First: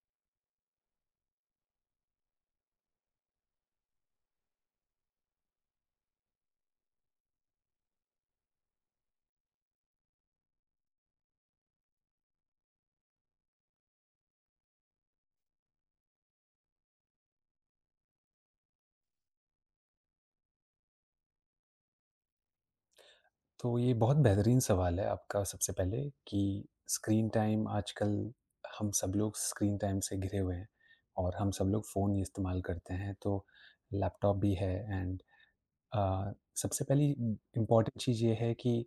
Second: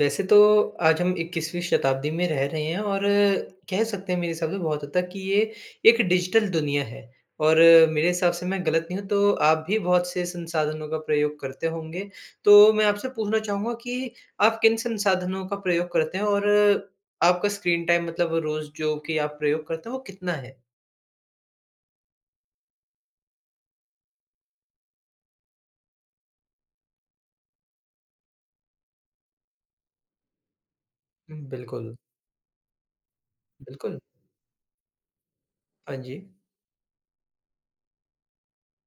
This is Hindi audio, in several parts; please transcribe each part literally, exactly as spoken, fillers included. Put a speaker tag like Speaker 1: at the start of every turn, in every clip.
Speaker 1: वैसे तो आज हम इक्कीसवीं शताब्दी में रह रहे हैं और कह सकते हैं मेरे हिसाब से बहुत हद तक कि ये एक डिजिटल दुनिया है और मेरे हिसाब से मैं गलत नहीं हूँ तो आप भी बहुत से संसाधनों का प्रयोग करते होंगे। तो मैं आपसे पूछना चाहूँगा कि आप किन संसाधनों का प्रयोग करते हैं और आपका स्क्रीन टाइम मतलब रोज़ जो कि आप प्रयोग करते हैं वो कितना है?
Speaker 2: तो ये बहुत बेहतरीन सवाल है आपका सबसे पहले कि स्क्रीन टाइम आजकल। हम सब लोग स्क्रीन टाइम से घिरे हुए हैं और हम सब लोग
Speaker 1: बिल्कुल,
Speaker 2: फ़ोन ही इस्तेमाल करते हैं, तो
Speaker 1: बिल्कुल।
Speaker 2: लैपटॉप भी है एंड।
Speaker 1: हाँ जी।
Speaker 2: सबसे पहली इम्पॉर्टेंट चीज़ ये है कि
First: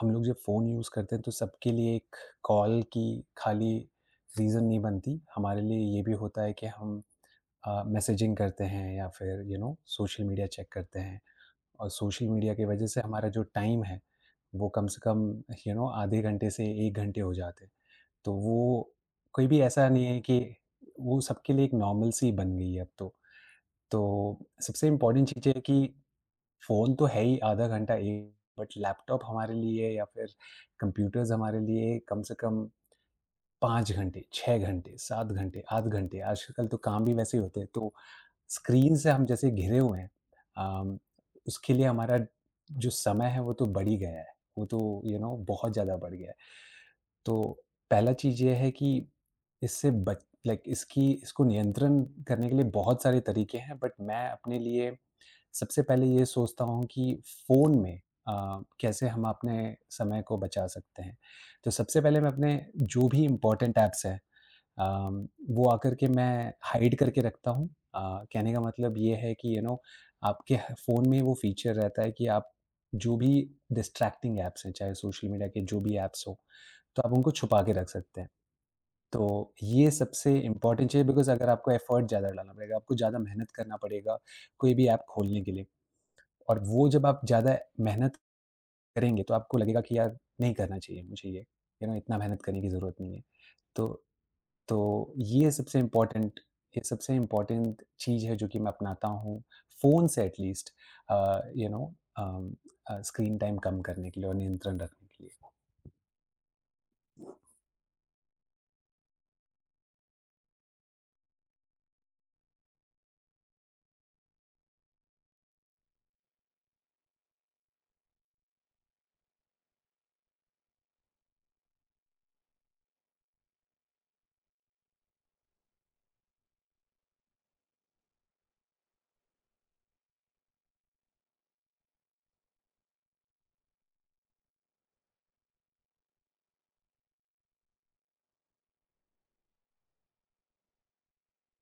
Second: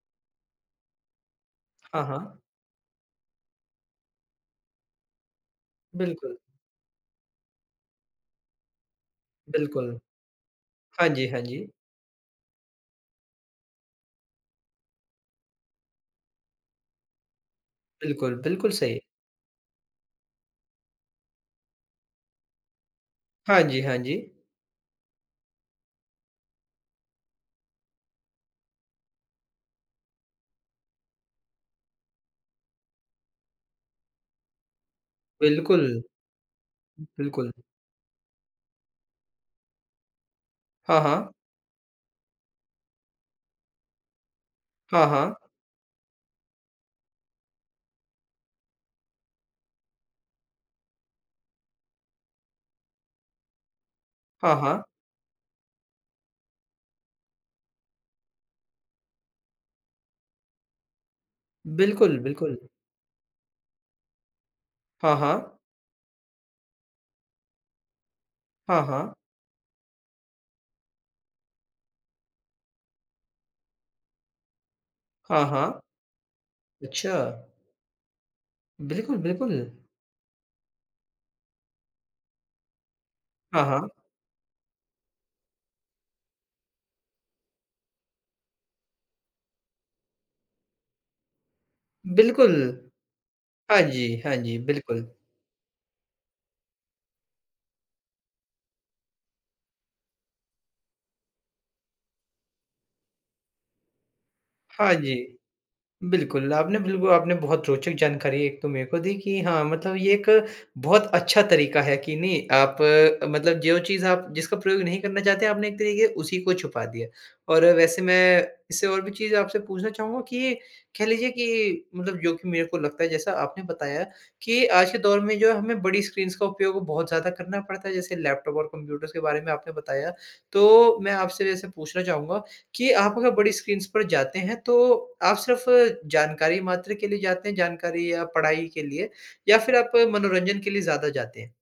Speaker 2: हम लोग जब फ़ोन यूज़ करते हैं तो सबके लिए
Speaker 1: हाँ,
Speaker 2: एक
Speaker 1: हाँ।
Speaker 2: कॉल की खाली रीज़न नहीं बनती। हमारे लिए ये भी
Speaker 1: बिल्कुल,
Speaker 2: होता है कि हम मैसेजिंग करते हैं या फिर यू नो
Speaker 1: बिल्कुल।
Speaker 2: सोशल मीडिया चेक करते
Speaker 1: हाँ
Speaker 2: हैं।
Speaker 1: जी, हाँ जी।
Speaker 2: और सोशल मीडिया की वजह से हमारा जो टाइम है, वो कम से कम यू नो आधे घंटे से एक घंटे हो जाते हैं। तो
Speaker 1: बिल्कुल, बिल्कुल
Speaker 2: वो
Speaker 1: सही।
Speaker 2: कोई भी ऐसा नहीं है कि, वो सबके लिए एक नॉर्मल-सी बन गई है अब तो।
Speaker 1: हाँ जी, हाँ जी।
Speaker 2: तो सबसे इम्पोर्टेंट चीज़ ये है कि फ़ोन तो है ही आधा घंटा एक, बट लैपटॉप हमारे लिए या फिर कंप्यूटर्स हमारे लिए कम से कम पाँच घंटे, छह घंटे, सात घंटे, आठ
Speaker 1: बिल्कुल।
Speaker 2: घंटे, आजकल तो काम भी वैसे ही
Speaker 1: बिल्कुल।
Speaker 2: होते हैं। तो स्क्रीन से हम जैसे घिरे हुए हैं, अम,
Speaker 1: हाँ, हाँ।
Speaker 2: उसके लिए हमारा जो समय है वो तो बढ़ ही गया है। वो तो
Speaker 1: हाँ,
Speaker 2: यू you नो
Speaker 1: हाँ।
Speaker 2: know, बहुत ज़्यादा बढ़ गया है। तो पहला चीज़ ये है कि इससे बच लाइक इसकी इसको नियंत्रण करने के लिए बहुत सारे तरीके हैं, बट मैं
Speaker 1: हाँ,
Speaker 2: अपने
Speaker 1: हाँ।
Speaker 2: लिए सबसे पहले ये सोचता हूँ कि फ़ोन में अ, कैसे हम अपने समय को बचा सकते हैं। तो सबसे
Speaker 1: बिल्कुल,
Speaker 2: पहले मैं अपने
Speaker 1: बिल्कुल।
Speaker 2: जो भी इम्पोर्टेंट ऐप्स हैं
Speaker 1: हाँ,
Speaker 2: अम,
Speaker 1: हाँ।
Speaker 2: वो आकर के मैं हाइड करके रखता हूँ। अ, कहने का
Speaker 1: हाँ,
Speaker 2: मतलब
Speaker 1: हाँ।
Speaker 2: ये है कि, यू नो आपके ह फ़ोन में वो फ़ीचर रहता है कि आप जो भी डिस्ट्रैक्टिंग ऐप्स हैं, चाहे सोशल
Speaker 1: हाँ,
Speaker 2: मीडिया के
Speaker 1: हाँ।
Speaker 2: जो भी ऐप्स हो, तो आप
Speaker 1: अच्छा।
Speaker 2: उनको छुपा के रख सकते हैं।
Speaker 1: बिल्कुल,
Speaker 2: तो
Speaker 1: बिल्कुल।
Speaker 2: ये सबसे इम्पोर्टेंट चीज़ है, बिकॉज़ अगर आपको एफ़र्ट ज़्यादा डालना पड़ेगा, आपको ज़्यादा मेहनत
Speaker 1: हाँ,
Speaker 2: करना
Speaker 1: हाँ।
Speaker 2: पड़ेगा कोई भी ऐप खोलने के लिए। और वो जब आप ज़्यादा मेहनत करेंगे, तो आपको लगेगा कि यार नहीं करना चाहिए मुझे ये, यू नो इतना मेहनत
Speaker 1: बिल्कुल।
Speaker 2: करने की ज़रूरत नहीं है।
Speaker 1: हाँ
Speaker 2: तो
Speaker 1: जी, हाँ जी, बिल्कुल।
Speaker 2: तो ये सबसे इम्पोर्टेंट ये सबसे इम्पोर्टेंट चीज़ है जो कि मैं अपनाता हूँ फ़ोन से, at least uh, you know um, uh, screen time कम करने के लिए और नियंत्रण
Speaker 1: हाँ
Speaker 2: रखने
Speaker 1: जी।
Speaker 2: के लिए।
Speaker 1: बिल्कुल, आपने बिल्कुल आपने बहुत रोचक जानकारी एक तो मेरे को दी कि हाँ, मतलब ये एक बहुत अच्छा तरीका है कि नहीं आप अ, मतलब जो चीज़ आप जिसका प्रयोग नहीं करना चाहते आपने एक तरीके उसी को छुपा दिया। और वैसे मैं इससे और भी चीज़ आपसे पूछना चाहूँगा कि कह लीजिए कि मतलब जो कि मेरे को लगता है जैसा आपने बताया कि आज के दौर में जो है हमें बड़ी स्क्रीन्स का उपयोग बहुत ज़्यादा करना पड़ता है, जैसे लैपटॉप और कंप्यूटर्स के बारे में आपने बताया। तो मैं आपसे वैसे पूछना चाहूँगा कि आप अगर बड़ी स्क्रीन्स पर जाते हैं, तो आप सिर्फ़ जानकारी मात्र के लिए जाते हैं, जानकारी या पढ़ाई के लिए या फिर आप मनोरंजन के लिए ज़्यादा जाते हैं?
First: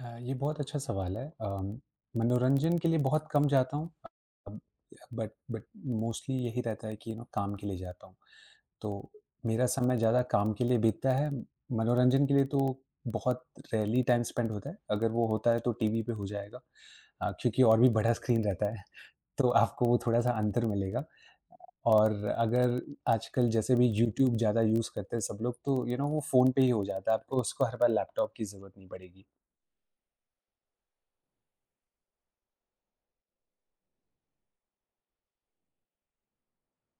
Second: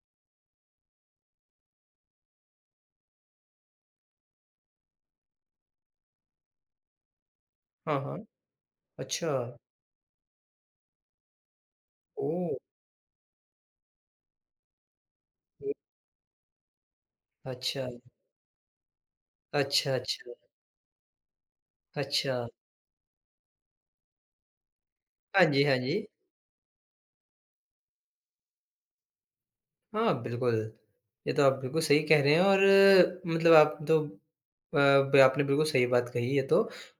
Speaker 2: अ, ये बहुत अच्छा सवाल है। अम, मनोरंजन के लिए बहुत कम जाता हूँ अब, बट बट मोस्टली यही रहता है कि यू नो काम के लिए
Speaker 1: हाँ,
Speaker 2: जाता हूँ।
Speaker 1: हाँ।
Speaker 2: तो
Speaker 1: अच्छा।
Speaker 2: मेरा समय ज़्यादा काम के लिए बीतता है, मनोरंजन के लिए
Speaker 1: ओह!
Speaker 2: तो बहुत रेयरली टाइम स्पेंड होता है। अगर वो होता है तो टीवी पे हो जाएगा, अ, क्योंकि और
Speaker 1: अच्छा।
Speaker 2: भी बड़ा स्क्रीन रहता है। तो आपको
Speaker 1: अच्छा,
Speaker 2: वो थोड़ा-सा
Speaker 1: अच्छा।
Speaker 2: अंतर मिलेगा। और
Speaker 1: अच्छा।
Speaker 2: अगर आजकल जैसे भी यूट्यूब ज़्यादा यूज़ करते हैं सब
Speaker 1: हाँ
Speaker 2: लोग,
Speaker 1: जी, हाँ
Speaker 2: तो यू
Speaker 1: जी।
Speaker 2: नो वो फ़ोन पे ही हो जाता है, आपको उसको हर बार लैपटॉप की ज़रूरत नहीं पड़ेगी।
Speaker 1: हाँ, बिल्कुल। ये तो आप बिल्कुल सही कह रहे हैं और अ, मतलब आप तो अ, ब आपने बिल्कुल सही बात कही ये तो।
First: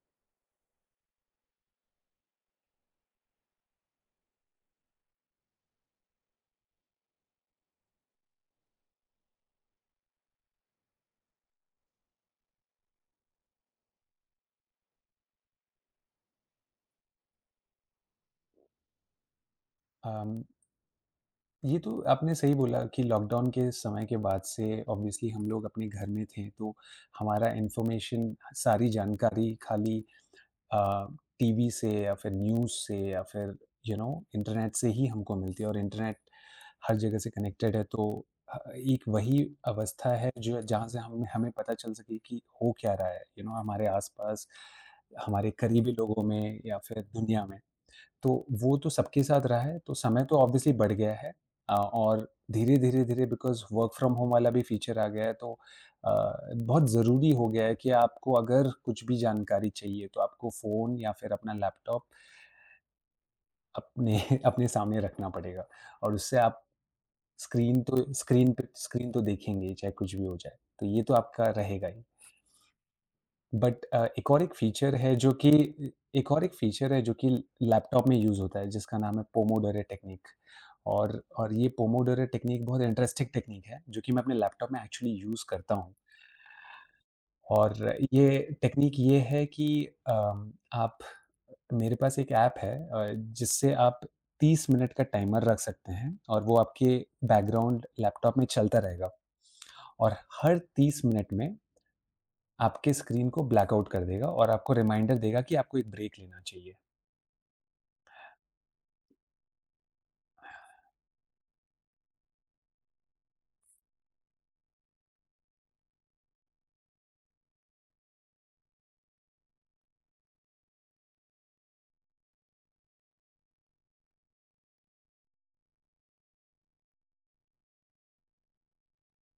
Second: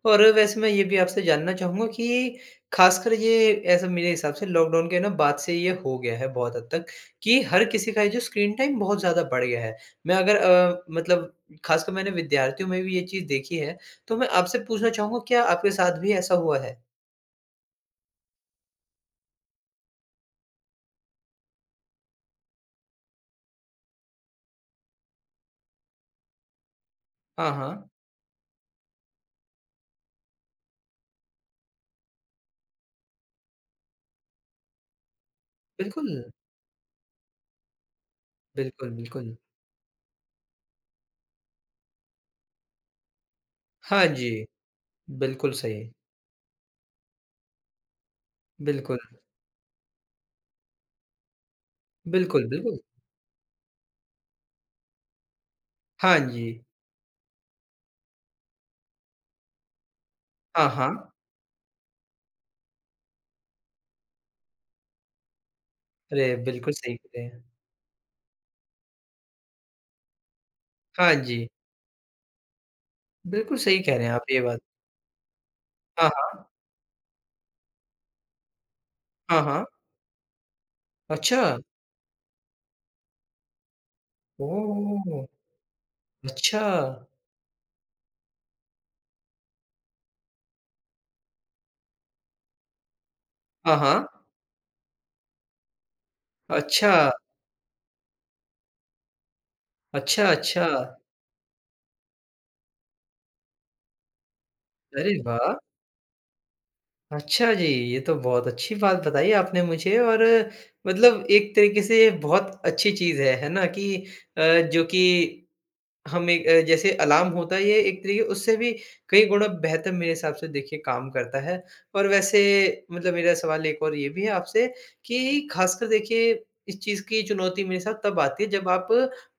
Speaker 1: और वैसे मैं ये भी आपसे जानना चाहूँगा कि ख़ासकर ये ऐसा मेरे हिसाब से लॉकडाउन के ना बाद से ये हो गया है बहुत हद तक कि हर किसी का ये जो स्क्रीन टाइम बहुत ज़्यादा बढ़ गया है। मैं अगर अ, मतलब ख़ासकर मैंने विद्यार्थियों में भी ये चीज़ देखी है, तो मैं आपसे पूछना चाहूँगा क्या आपके साथ भी ऐसा हुआ है?
Speaker 2: अम, ये तो आपने सही बोला कि लॉकडाउन के समय के बाद से ऑब्वियसली हम लोग अपने घर में थे, तो
Speaker 1: हाँ,
Speaker 2: हमारा
Speaker 1: हाँ।
Speaker 2: इन्फॉर्मेशन, सारी जानकारी खाली टीवी से या फिर न्यूज़ से या फिर यू नो इंटरनेट से ही हमको मिलती है। और
Speaker 1: बिल्कुल,
Speaker 2: इंटरनेट हर जगह से कनेक्टेड है, तो अ,
Speaker 1: बिल्कुल,
Speaker 2: एक
Speaker 1: बिल्कुल।
Speaker 2: वही अवस्था है जो जहाँ से हम हमें पता चल सके कि हो क्या रहा है, यू you नो know, हमारे
Speaker 1: हाँ जी,
Speaker 2: आसपास, हमारे
Speaker 1: बिल्कुल सही।
Speaker 2: करीबी लोगों में या फिर दुनिया में। तो वो तो
Speaker 1: बिल्कुल।
Speaker 2: सबके साथ रहा है, तो समय तो ऑब्वियसली बढ़ गया है। अ, और
Speaker 1: बिल्कुल, बिल्कुल।
Speaker 2: धीरे-धीरे, धीरे बिकॉज़ वर्क फ्रॉम होम वाला भी फ़ीचर आ गया है, तो अ,
Speaker 1: हाँ जी।
Speaker 2: बहुत ज़रूरी हो गया है कि आपको अगर कुछ भी जानकारी चाहिए तो आपको
Speaker 1: हाँ,
Speaker 2: फ़ोन
Speaker 1: हाँ।
Speaker 2: या फिर अपना लैपटॉप अपने अपने सामने रखना पड़ेगा। और
Speaker 1: अरे!
Speaker 2: उससे आप
Speaker 1: बिल्कुल सही कह रहे हैं।
Speaker 2: स्क्रीन तो स्क्रीन पे स्क्रीन तो देखेंगे ही, चाहे कुछ भी हो जाए। तो ये
Speaker 1: हाँ
Speaker 2: तो आपका
Speaker 1: जी,
Speaker 2: रहेगा ही।
Speaker 1: बिल्कुल सही
Speaker 2: बट
Speaker 1: कह
Speaker 2: अ,
Speaker 1: रहे हैं आप
Speaker 2: एक
Speaker 1: ये
Speaker 2: और एक
Speaker 1: बात।
Speaker 2: फ़ीचर है जो कि अ,
Speaker 1: हाँ,
Speaker 2: एक
Speaker 1: हाँ।
Speaker 2: और एक फ़ीचर है जो कि लैपटॉप में यूज़ होता है, जिसका नाम है
Speaker 1: हाँ, हाँ।
Speaker 2: Pomodoro technique. और
Speaker 1: अच्छा!
Speaker 2: और ये पोमोडोरो टेक्नीक बहुत इंटरेस्टिंग टेक्नीक है, जो कि मैं अपने लैपटॉप में एक्चुअली
Speaker 1: ओह!
Speaker 2: यूज़ करता हूँ।
Speaker 1: अच्छा।
Speaker 2: और ये टेक्नीक ये है कि अम, आप, मेरे पास एक ऐप है अ, जिससे
Speaker 1: हाँ,
Speaker 2: आप
Speaker 1: हाँ।
Speaker 2: तीस मिनट का टाइमर रख सकते हैं, और वो आपके
Speaker 1: अच्छा,
Speaker 2: बैकग्राउंड लैपटॉप में चलता रहेगा। और
Speaker 1: अच्छा,
Speaker 2: हर
Speaker 1: अच्छा।
Speaker 2: तीस मिनट में आपके स्क्रीन को ब्लैकआउट कर देगा और आपको
Speaker 1: अरे
Speaker 2: रिमाइंडर देगा कि
Speaker 1: वाह!
Speaker 2: आपको एक ब्रेक लेना चाहिए।
Speaker 1: अच्छा जी, ये तो बहुत अच्छी बात बताई आपने मुझे और मतलब एक तरीके से बहुत अच्छी चीज़ है, है ना? कि अ, जो कि हम एक अ, जैसे अलार्म होता है ये एक तरीके उससे भी कई गुना बेहतर मेरे हिसाब से देखिए काम करता है। और वैसे मतलब मेरा सवाल एक और ये भी है आपसे कि ख़ासकर देखिए इस चीज़ की चुनौती मेरे साथ तब आती है जब आप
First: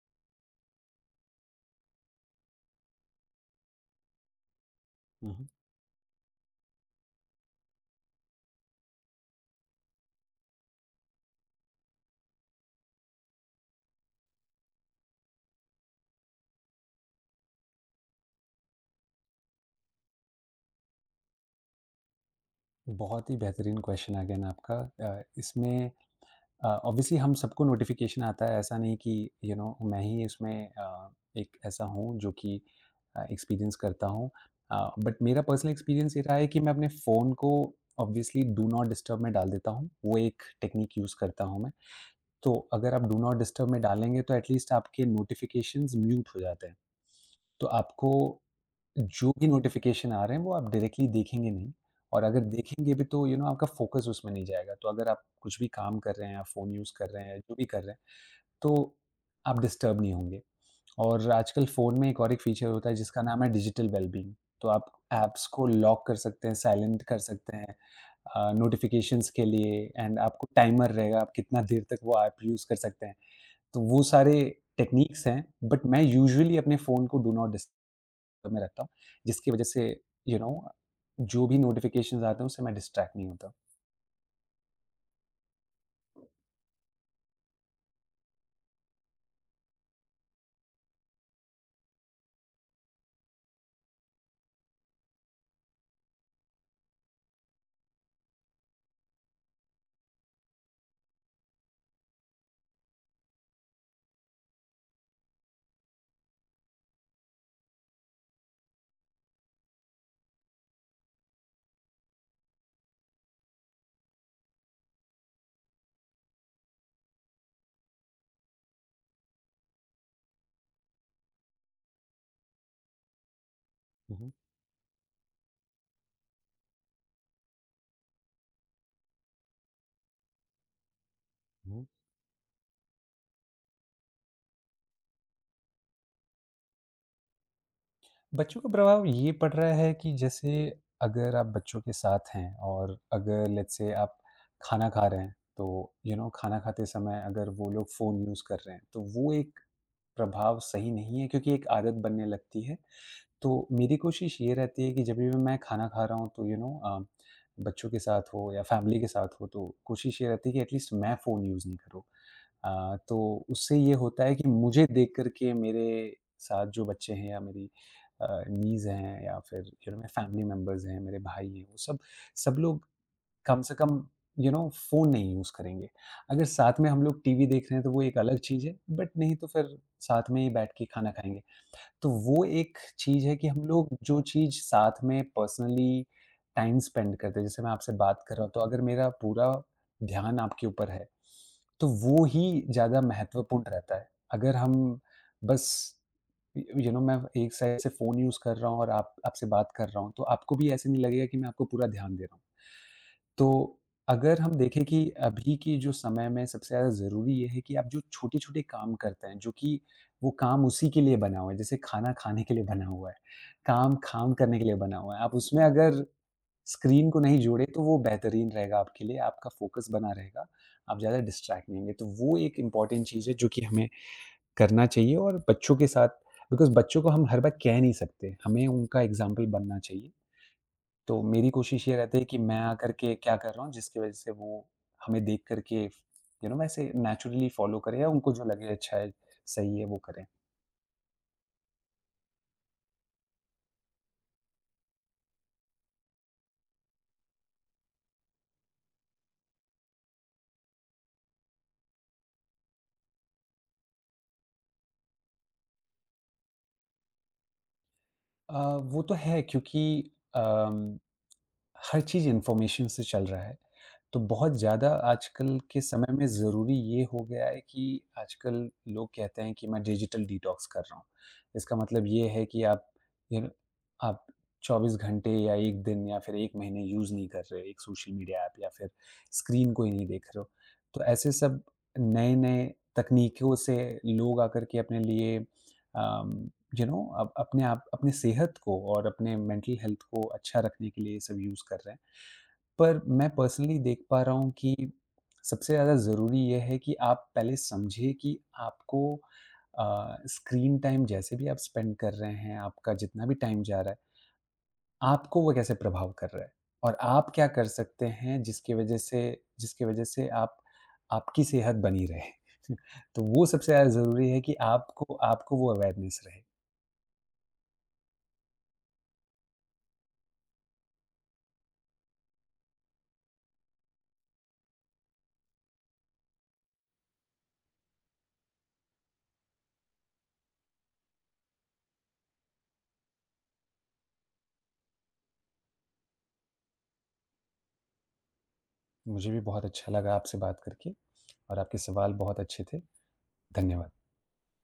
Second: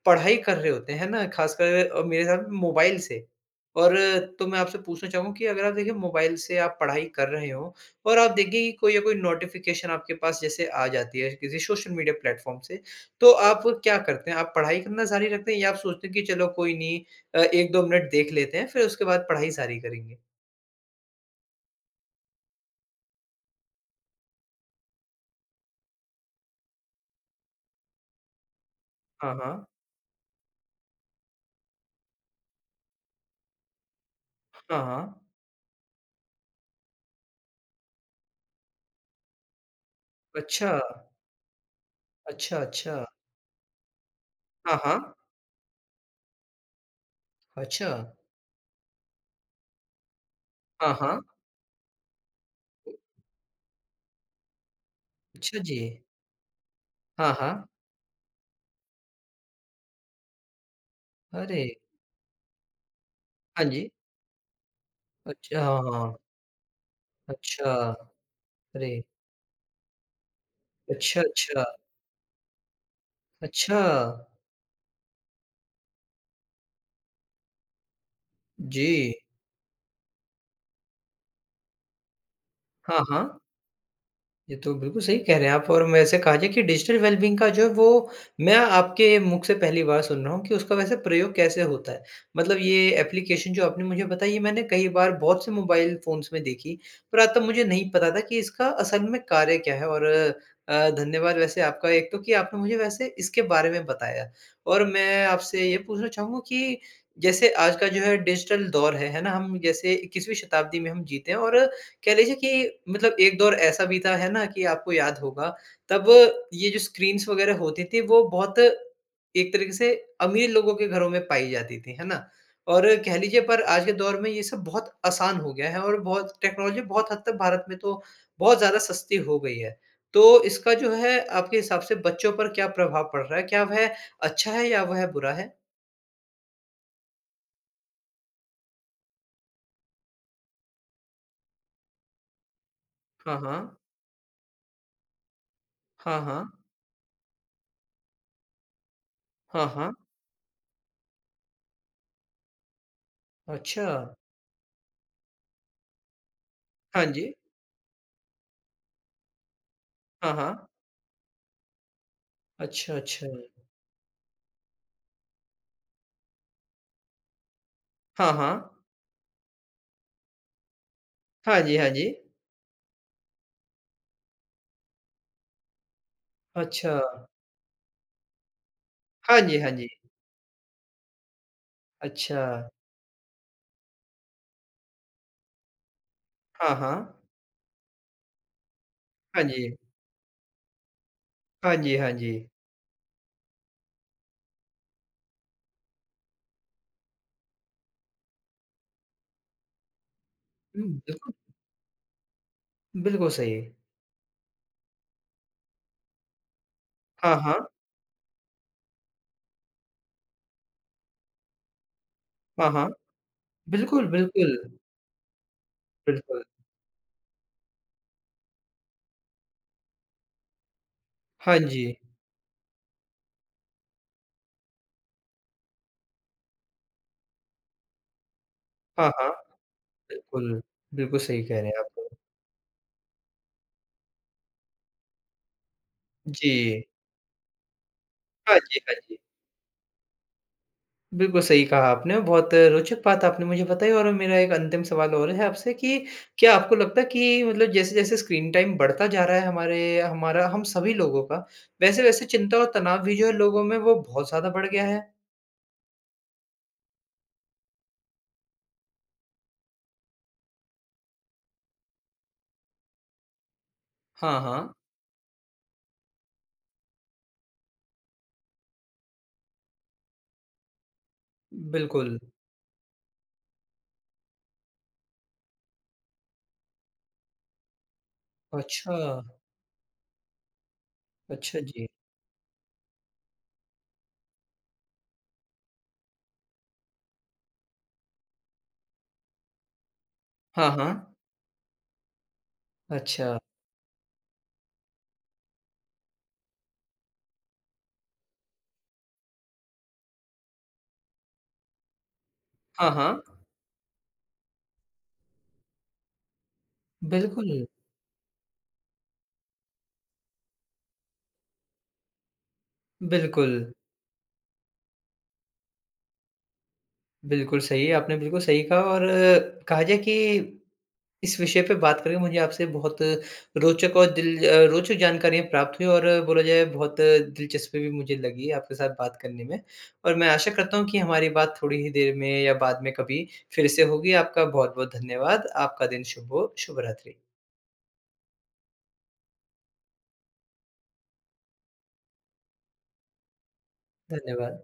Speaker 1: पढ़ाई कर रहे होते हैं, है ना? ख़ासकर अ, मेरे साथ मोबाइल से। और तो मैं आपसे पूछना चाहूँगा कि
Speaker 2: हुँ।
Speaker 1: अगर आप देखिए मोबाइल से आप पढ़ाई कर रहे हो और आप देखिए कि कोई या कोई नोटिफ़िकेशन आपके पास जैसे आ जाती है किसी सोशल मीडिया प्लेटफ़ॉर्म से तो आप क्या करते हैं? आप पढ़ाई करना जारी रखते हैं या आप सोचते हैं कि चलो कोई नहीं अ, एक दो मिनट देख लेते हैं, फिर उसके बाद पढ़ाई जारी करेंगे?
Speaker 2: बहुत ही बेहतरीन क्वेश्चन अगेन आपका। अ, इसमें अ, ऑब्वियसली हम सबको नोटिफ़िकेशन आता है, ऐसा नहीं कि
Speaker 1: हाँ,
Speaker 2: यू
Speaker 1: हाँ।
Speaker 2: नो मैं ही इसमें अ, एक ऐसा हूँ जो कि अ, एक्सपीरियंस करता हूँ।
Speaker 1: हाँ,
Speaker 2: अ, बट
Speaker 1: हाँ।
Speaker 2: मेरा पर्सनल एक्सपीरियंस ये रहा है कि मैं अपने फ़ोन को ऑब्वियसली डू नॉट डिस्टर्ब में डाल देता हूँ। वो एक
Speaker 1: अच्छा,
Speaker 2: टेक्नीक यूज़ करता हूँ मैं। तो
Speaker 1: अच्छा,
Speaker 2: अगर आप
Speaker 1: अच्छा।
Speaker 2: डू नॉट डिस्टर्ब में डालेंगे तो एट लीस्ट
Speaker 1: हाँ,
Speaker 2: आपके
Speaker 1: हाँ।
Speaker 2: नोटिफ़िकेशंस म्यूट हो जाते हैं। तो
Speaker 1: अच्छा।
Speaker 2: आपको जो भी नोटिफ़िकेशन आ रहे हैं, वो आप
Speaker 1: हाँ,
Speaker 2: डायरेक्टली
Speaker 1: हाँ।
Speaker 2: देखेंगे नहीं, और अगर देखेंगे भी तो यू नो आपका फ़ोकस उसमें नहीं जाएगा। तो अगर आप कुछ
Speaker 1: अच्छा
Speaker 2: भी
Speaker 1: जी।
Speaker 2: काम कर रहे हैं, आप फ़ोन यूज़ कर रहे
Speaker 1: हाँ,
Speaker 2: हैं, जो भी
Speaker 1: हाँ।
Speaker 2: कर रहे हैं, तो आप डिस्टर्ब नहीं होंगे। और
Speaker 1: अरे!
Speaker 2: आजकल फ़ोन में एक और एक फ़ीचर होता है जिसका नाम है
Speaker 1: हाँ जी।
Speaker 2: Digital wellbeing. तो आप ऐप्स
Speaker 1: अच्छा
Speaker 2: को
Speaker 1: हाँ,
Speaker 2: लॉक
Speaker 1: हाँ।
Speaker 2: कर सकते हैं, साइलेंट कर सकते
Speaker 1: अच्छा।
Speaker 2: हैं अ,
Speaker 1: अरे!
Speaker 2: नोटिफ़िकेशंस के लिए, एंड आपको टाइमर रहेगा,
Speaker 1: अच्छा,
Speaker 2: आप कितना
Speaker 1: अच्छा।
Speaker 2: देर तक वो ऐप यूज़ कर सकते हैं।
Speaker 1: अच्छा।
Speaker 2: तो वो सारे टेक्नीक्स हैं, बट मैं यूजुअली अपने फ़ोन को डू नॉट डिस्टर्ब में रहता
Speaker 1: जी।
Speaker 2: हूँ, जिसकी वज़ह से यू नो जो भी नोटिफ़िकेशंस आते हैं उससे मैं
Speaker 1: हाँ,
Speaker 2: डिस्ट्रैक्ट नहीं
Speaker 1: हाँ।
Speaker 2: होता।
Speaker 1: ये तो बिल्कुल सही कह रहे हैं आप और वैसे कहा जाए कि डिजिटल वेलबींग का जो है वो मैं आपके मुख से पहली बार सुन रहा हूँ कि उसका वैसे प्रयोग कैसे होता है। मतलब ये एप्लीकेशन जो आपने मुझे बताई ये मैंने कई बार बहुत से मोबाइल फ़ोन्स में देखी, पर तब मुझे नहीं पता था कि इसका असल में कार्य क्या है और अ, धन्यवाद वैसे आपका एक तो कि आपने मुझे वैसे इसके बारे में बताया। और मैं आपसे ये पूछना चाहूँगा कि जैसे आज का जो है डिजिटल दौर है, है ना? हम जैसे इक्कीसवीं शताब्दी में हम जीते हैं और कह लीजिए कि मतलब एक दौर ऐसा बीता है ना कि आपको याद होगा, तब ये जो स्क्रीन्स वग़ैरह होती थी वो बहुत एक तरीके से अमीर लोगों के घरों में पाई जाती थी, है ना? और कह लीजिए पर आज के
Speaker 2: हुँ,
Speaker 1: दौर में
Speaker 2: हुँ,
Speaker 1: ये सब बहुत आसान हो गया है और बहुत टेक्नोलॉजी बहुत हद तक भारत में तो बहुत ज़्यादा सस्ती हो गई है। तो इसका जो है आपके हिसाब
Speaker 2: हुँ।
Speaker 1: से बच्चों पर क्या प्रभाव पड़ रहा है? क्या वह अच्छा है या वह बुरा है?
Speaker 2: बच्चों का प्रभाव ये पड़ रहा है कि जैसे, अगर आप बच्चों के साथ हैं और
Speaker 1: हाँ,
Speaker 2: अगर
Speaker 1: हाँ।
Speaker 2: लेट्स से आप खाना खा रहे हैं, तो यू
Speaker 1: हाँ,
Speaker 2: नो
Speaker 1: हाँ।
Speaker 2: खाना खाते समय अगर वो लोग फ़ोन यूज़ कर रहे हैं, तो वो एक
Speaker 1: हाँ, हाँ।
Speaker 2: प्रभाव सही नहीं है, क्योंकि एक आदत बनने लगती है। तो
Speaker 1: अच्छा।
Speaker 2: मेरी कोशिश ये रहती है कि जब भी मैं खाना खा रहा हूँ, तो यू
Speaker 1: हाँ
Speaker 2: नो
Speaker 1: जी।
Speaker 2: बच्चों के साथ हो या फैमिली के साथ हो, तो कोशिश ये
Speaker 1: हाँ,
Speaker 2: रहती है कि
Speaker 1: हाँ।
Speaker 2: एटलीस्ट मैं फ़ोन यूज़ नहीं करूँ।
Speaker 1: अच्छा,
Speaker 2: अ,
Speaker 1: अच्छा।
Speaker 2: तो उससे ये होता है कि मुझे देख कर के, मेरे साथ जो बच्चे हैं या मेरी अ,
Speaker 1: हाँ, हाँ।
Speaker 2: नीज़ हैं, या फिर जो मेरे फैमिली मेंबर्स हैं, मेरे भाई
Speaker 1: हाँ
Speaker 2: हैं,
Speaker 1: जी,
Speaker 2: वो
Speaker 1: हाँ
Speaker 2: सब
Speaker 1: जी।
Speaker 2: सब लोग कम से कम यू नो फ़ोन नहीं यूज़ करेंगे। अगर साथ में
Speaker 1: अच्छा।
Speaker 2: हम लोग टीवी देख रहे हैं तो वो एक अलग चीज़ है, बट नहीं
Speaker 1: हाँ
Speaker 2: तो
Speaker 1: जी, हाँ
Speaker 2: फिर
Speaker 1: जी।
Speaker 2: साथ में ही बैठ के खाना खाएँगे। तो
Speaker 1: अच्छा।
Speaker 2: वो एक चीज़ है कि हम लोग जो चीज़ साथ में पर्सनली
Speaker 1: हाँ,
Speaker 2: टाइम
Speaker 1: हाँ।
Speaker 2: स्पेंड करते हैं, जैसे मैं आपसे बात कर रहा हूँ, तो अगर मेरा
Speaker 1: हाँ
Speaker 2: पूरा
Speaker 1: जी।
Speaker 2: ध्यान आपके ऊपर है,
Speaker 1: हाँ
Speaker 2: तो
Speaker 1: जी, हाँ
Speaker 2: वो
Speaker 1: जी।
Speaker 2: ही ज़्यादा महत्वपूर्ण रहता है। अगर हम बस य यू नो मैं एक साइड से फ़ोन यूज़ कर रहा हूँ और आप आपसे बात कर रहा हूँ, तो आपको भी
Speaker 1: हुँ,
Speaker 2: ऐसे नहीं लगेगा
Speaker 1: बिल्कुल,
Speaker 2: कि मैं आपको पूरा ध्यान दे रहा हूँ।
Speaker 1: बिल्कुल
Speaker 2: तो
Speaker 1: सही।
Speaker 2: अगर हम देखें कि अभी की जो समय में सबसे ज़्यादा ज़रूरी
Speaker 1: हाँ,
Speaker 2: ये है
Speaker 1: हाँ।
Speaker 2: कि, आप जो छोटे-छोटे काम करते हैं, जो कि वो काम उसी के लिए बना हुआ है, जैसे खाना खाने के लिए
Speaker 1: हाँ,
Speaker 2: बना
Speaker 1: हाँ।
Speaker 2: हुआ है, काम
Speaker 1: बिल्कुल,
Speaker 2: काम
Speaker 1: बिल्कुल।
Speaker 2: करने के लिए बना हुआ है। आप उसमें अगर
Speaker 1: बिल्कुल।
Speaker 2: स्क्रीन को नहीं जोड़े तो वो बेहतरीन रहेगा आपके लिए, आपका फ़ोकस बना रहेगा, आप ज़्यादा
Speaker 1: हाँ
Speaker 2: डिस्ट्रैक्ट नहीं
Speaker 1: जी।
Speaker 2: होंगे। तो वो एक इम्पॉर्टेंट चीज़ है जो कि हमें करना चाहिए, और बच्चों के साथ, बिकॉज़ बच्चों को हम हर बार कह नहीं सकते, हमें उनका
Speaker 1: हाँ, हाँ।
Speaker 2: एग्ज़ाम्पल बनना चाहिए।
Speaker 1: बिल्कुल, बिल्कुल
Speaker 2: तो
Speaker 1: सही
Speaker 2: मेरी
Speaker 1: कह रहे हैं
Speaker 2: कोशिश ये
Speaker 1: आप।
Speaker 2: रहती है कि मैं आकर के क्या कर रहा हूँ जिसकी वज़ह से वो हमें देख कर के यू नो
Speaker 1: जी।
Speaker 2: वैसे नेचुरली फ़ॉलो करें, या उनको जो
Speaker 1: हाँ
Speaker 2: लगे
Speaker 1: जी, हाँ
Speaker 2: अच्छा है,
Speaker 1: जी।
Speaker 2: सही है वो करें।
Speaker 1: बिल्कुल सही कहा आपने और बहुत रोचक बात आपने मुझे बताई और मेरा एक अंतिम सवाल और है आपसे कि क्या आपको लगता है कि मतलब जैसे-जैसे स्क्रीन टाइम बढ़ता जा रहा है हमारे हमारा हम सभी लोगों का, वैसे-वैसे चिंता और तनाव भी जो है लोगों में वो बहुत ज़्यादा बढ़ गया है?
Speaker 2: अ, वो तो है क्योंकि अम, हर चीज़ इन्फॉर्मेशन से चल रहा है। तो
Speaker 1: हाँ,
Speaker 2: बहुत
Speaker 1: हाँ,
Speaker 2: ज़्यादा आजकल के समय में ज़रूरी ये हो गया है कि आजकल लोग कहते हैं कि मैं डिजिटल डिटॉक्स कर रहा हूँ। इसका मतलब
Speaker 1: बिल्कुल।
Speaker 2: ये है कि आप यन आप चौबीस घंटे या एक दिन या फिर एक महीने यूज़ नहीं कर रहे, एक सोशल मीडिया ऐप, या फिर
Speaker 1: अच्छा,
Speaker 2: स्क्रीन को ही नहीं देख रहे हो। तो ऐसे
Speaker 1: अच्छा
Speaker 2: सब
Speaker 1: जी।
Speaker 2: नए-नए तकनीकों से लोग आकर के अपने लिए अम यू नो अब अपने आप, अपने सेहत को और अपने मेंटल हेल्थ को अच्छा
Speaker 1: हाँ,
Speaker 2: रखने के
Speaker 1: हाँ,
Speaker 2: लिए ये सब यूज़ कर रहे हैं। पर मैं
Speaker 1: अच्छा।
Speaker 2: पर्सनली देख पा रहा हूँ कि सबसे ज़्यादा ज़रूरी ये है कि आप पहले समझिए कि आपको अ, स्क्रीन टाइम जैसे भी आप स्पेंड कर रहे हैं,
Speaker 1: हाँ,
Speaker 2: आपका
Speaker 1: हाँ,
Speaker 2: जितना भी टाइम जा रहा है, आपको वो कैसे प्रभाव कर रहा है? और आप क्या
Speaker 1: बिल्कुल,
Speaker 2: कर सकते हैं जिसकी वज़ह से, जिसकी वज़ह से आप आपकी सेहत बनी रहे? तो वो
Speaker 1: बिल्कुल,
Speaker 2: सबसे ज़्यादा ज़रूरी है कि आपको आपको वो अवेयरनेस रहे।
Speaker 1: बिल्कुल सही है, आपने बिल्कुल सही कहा और अ, कहा जाए कि इस विषय पे बात करके मुझे आपसे बहुत रोचक और दिल अ, रोचक जानकारियाँ प्राप्त हुई और बोला जाए बहुत दिलचस्पी भी मुझे लगी आपके साथ बात करने में। और मैं आशा करता हूँ कि हमारी बात थोड़ी ही देर में या बाद में कभी फिर से होगी। आपका बहुत-बहुत धन्यवाद। आपका दिन शुभ हो। शुभ रात्रि।
Speaker 2: मुझे भी बहुत अच्छा लगा आपसे बात करके, और आपके सवाल बहुत अच्छे थे। धन्यवाद।
Speaker 1: धन्यवाद।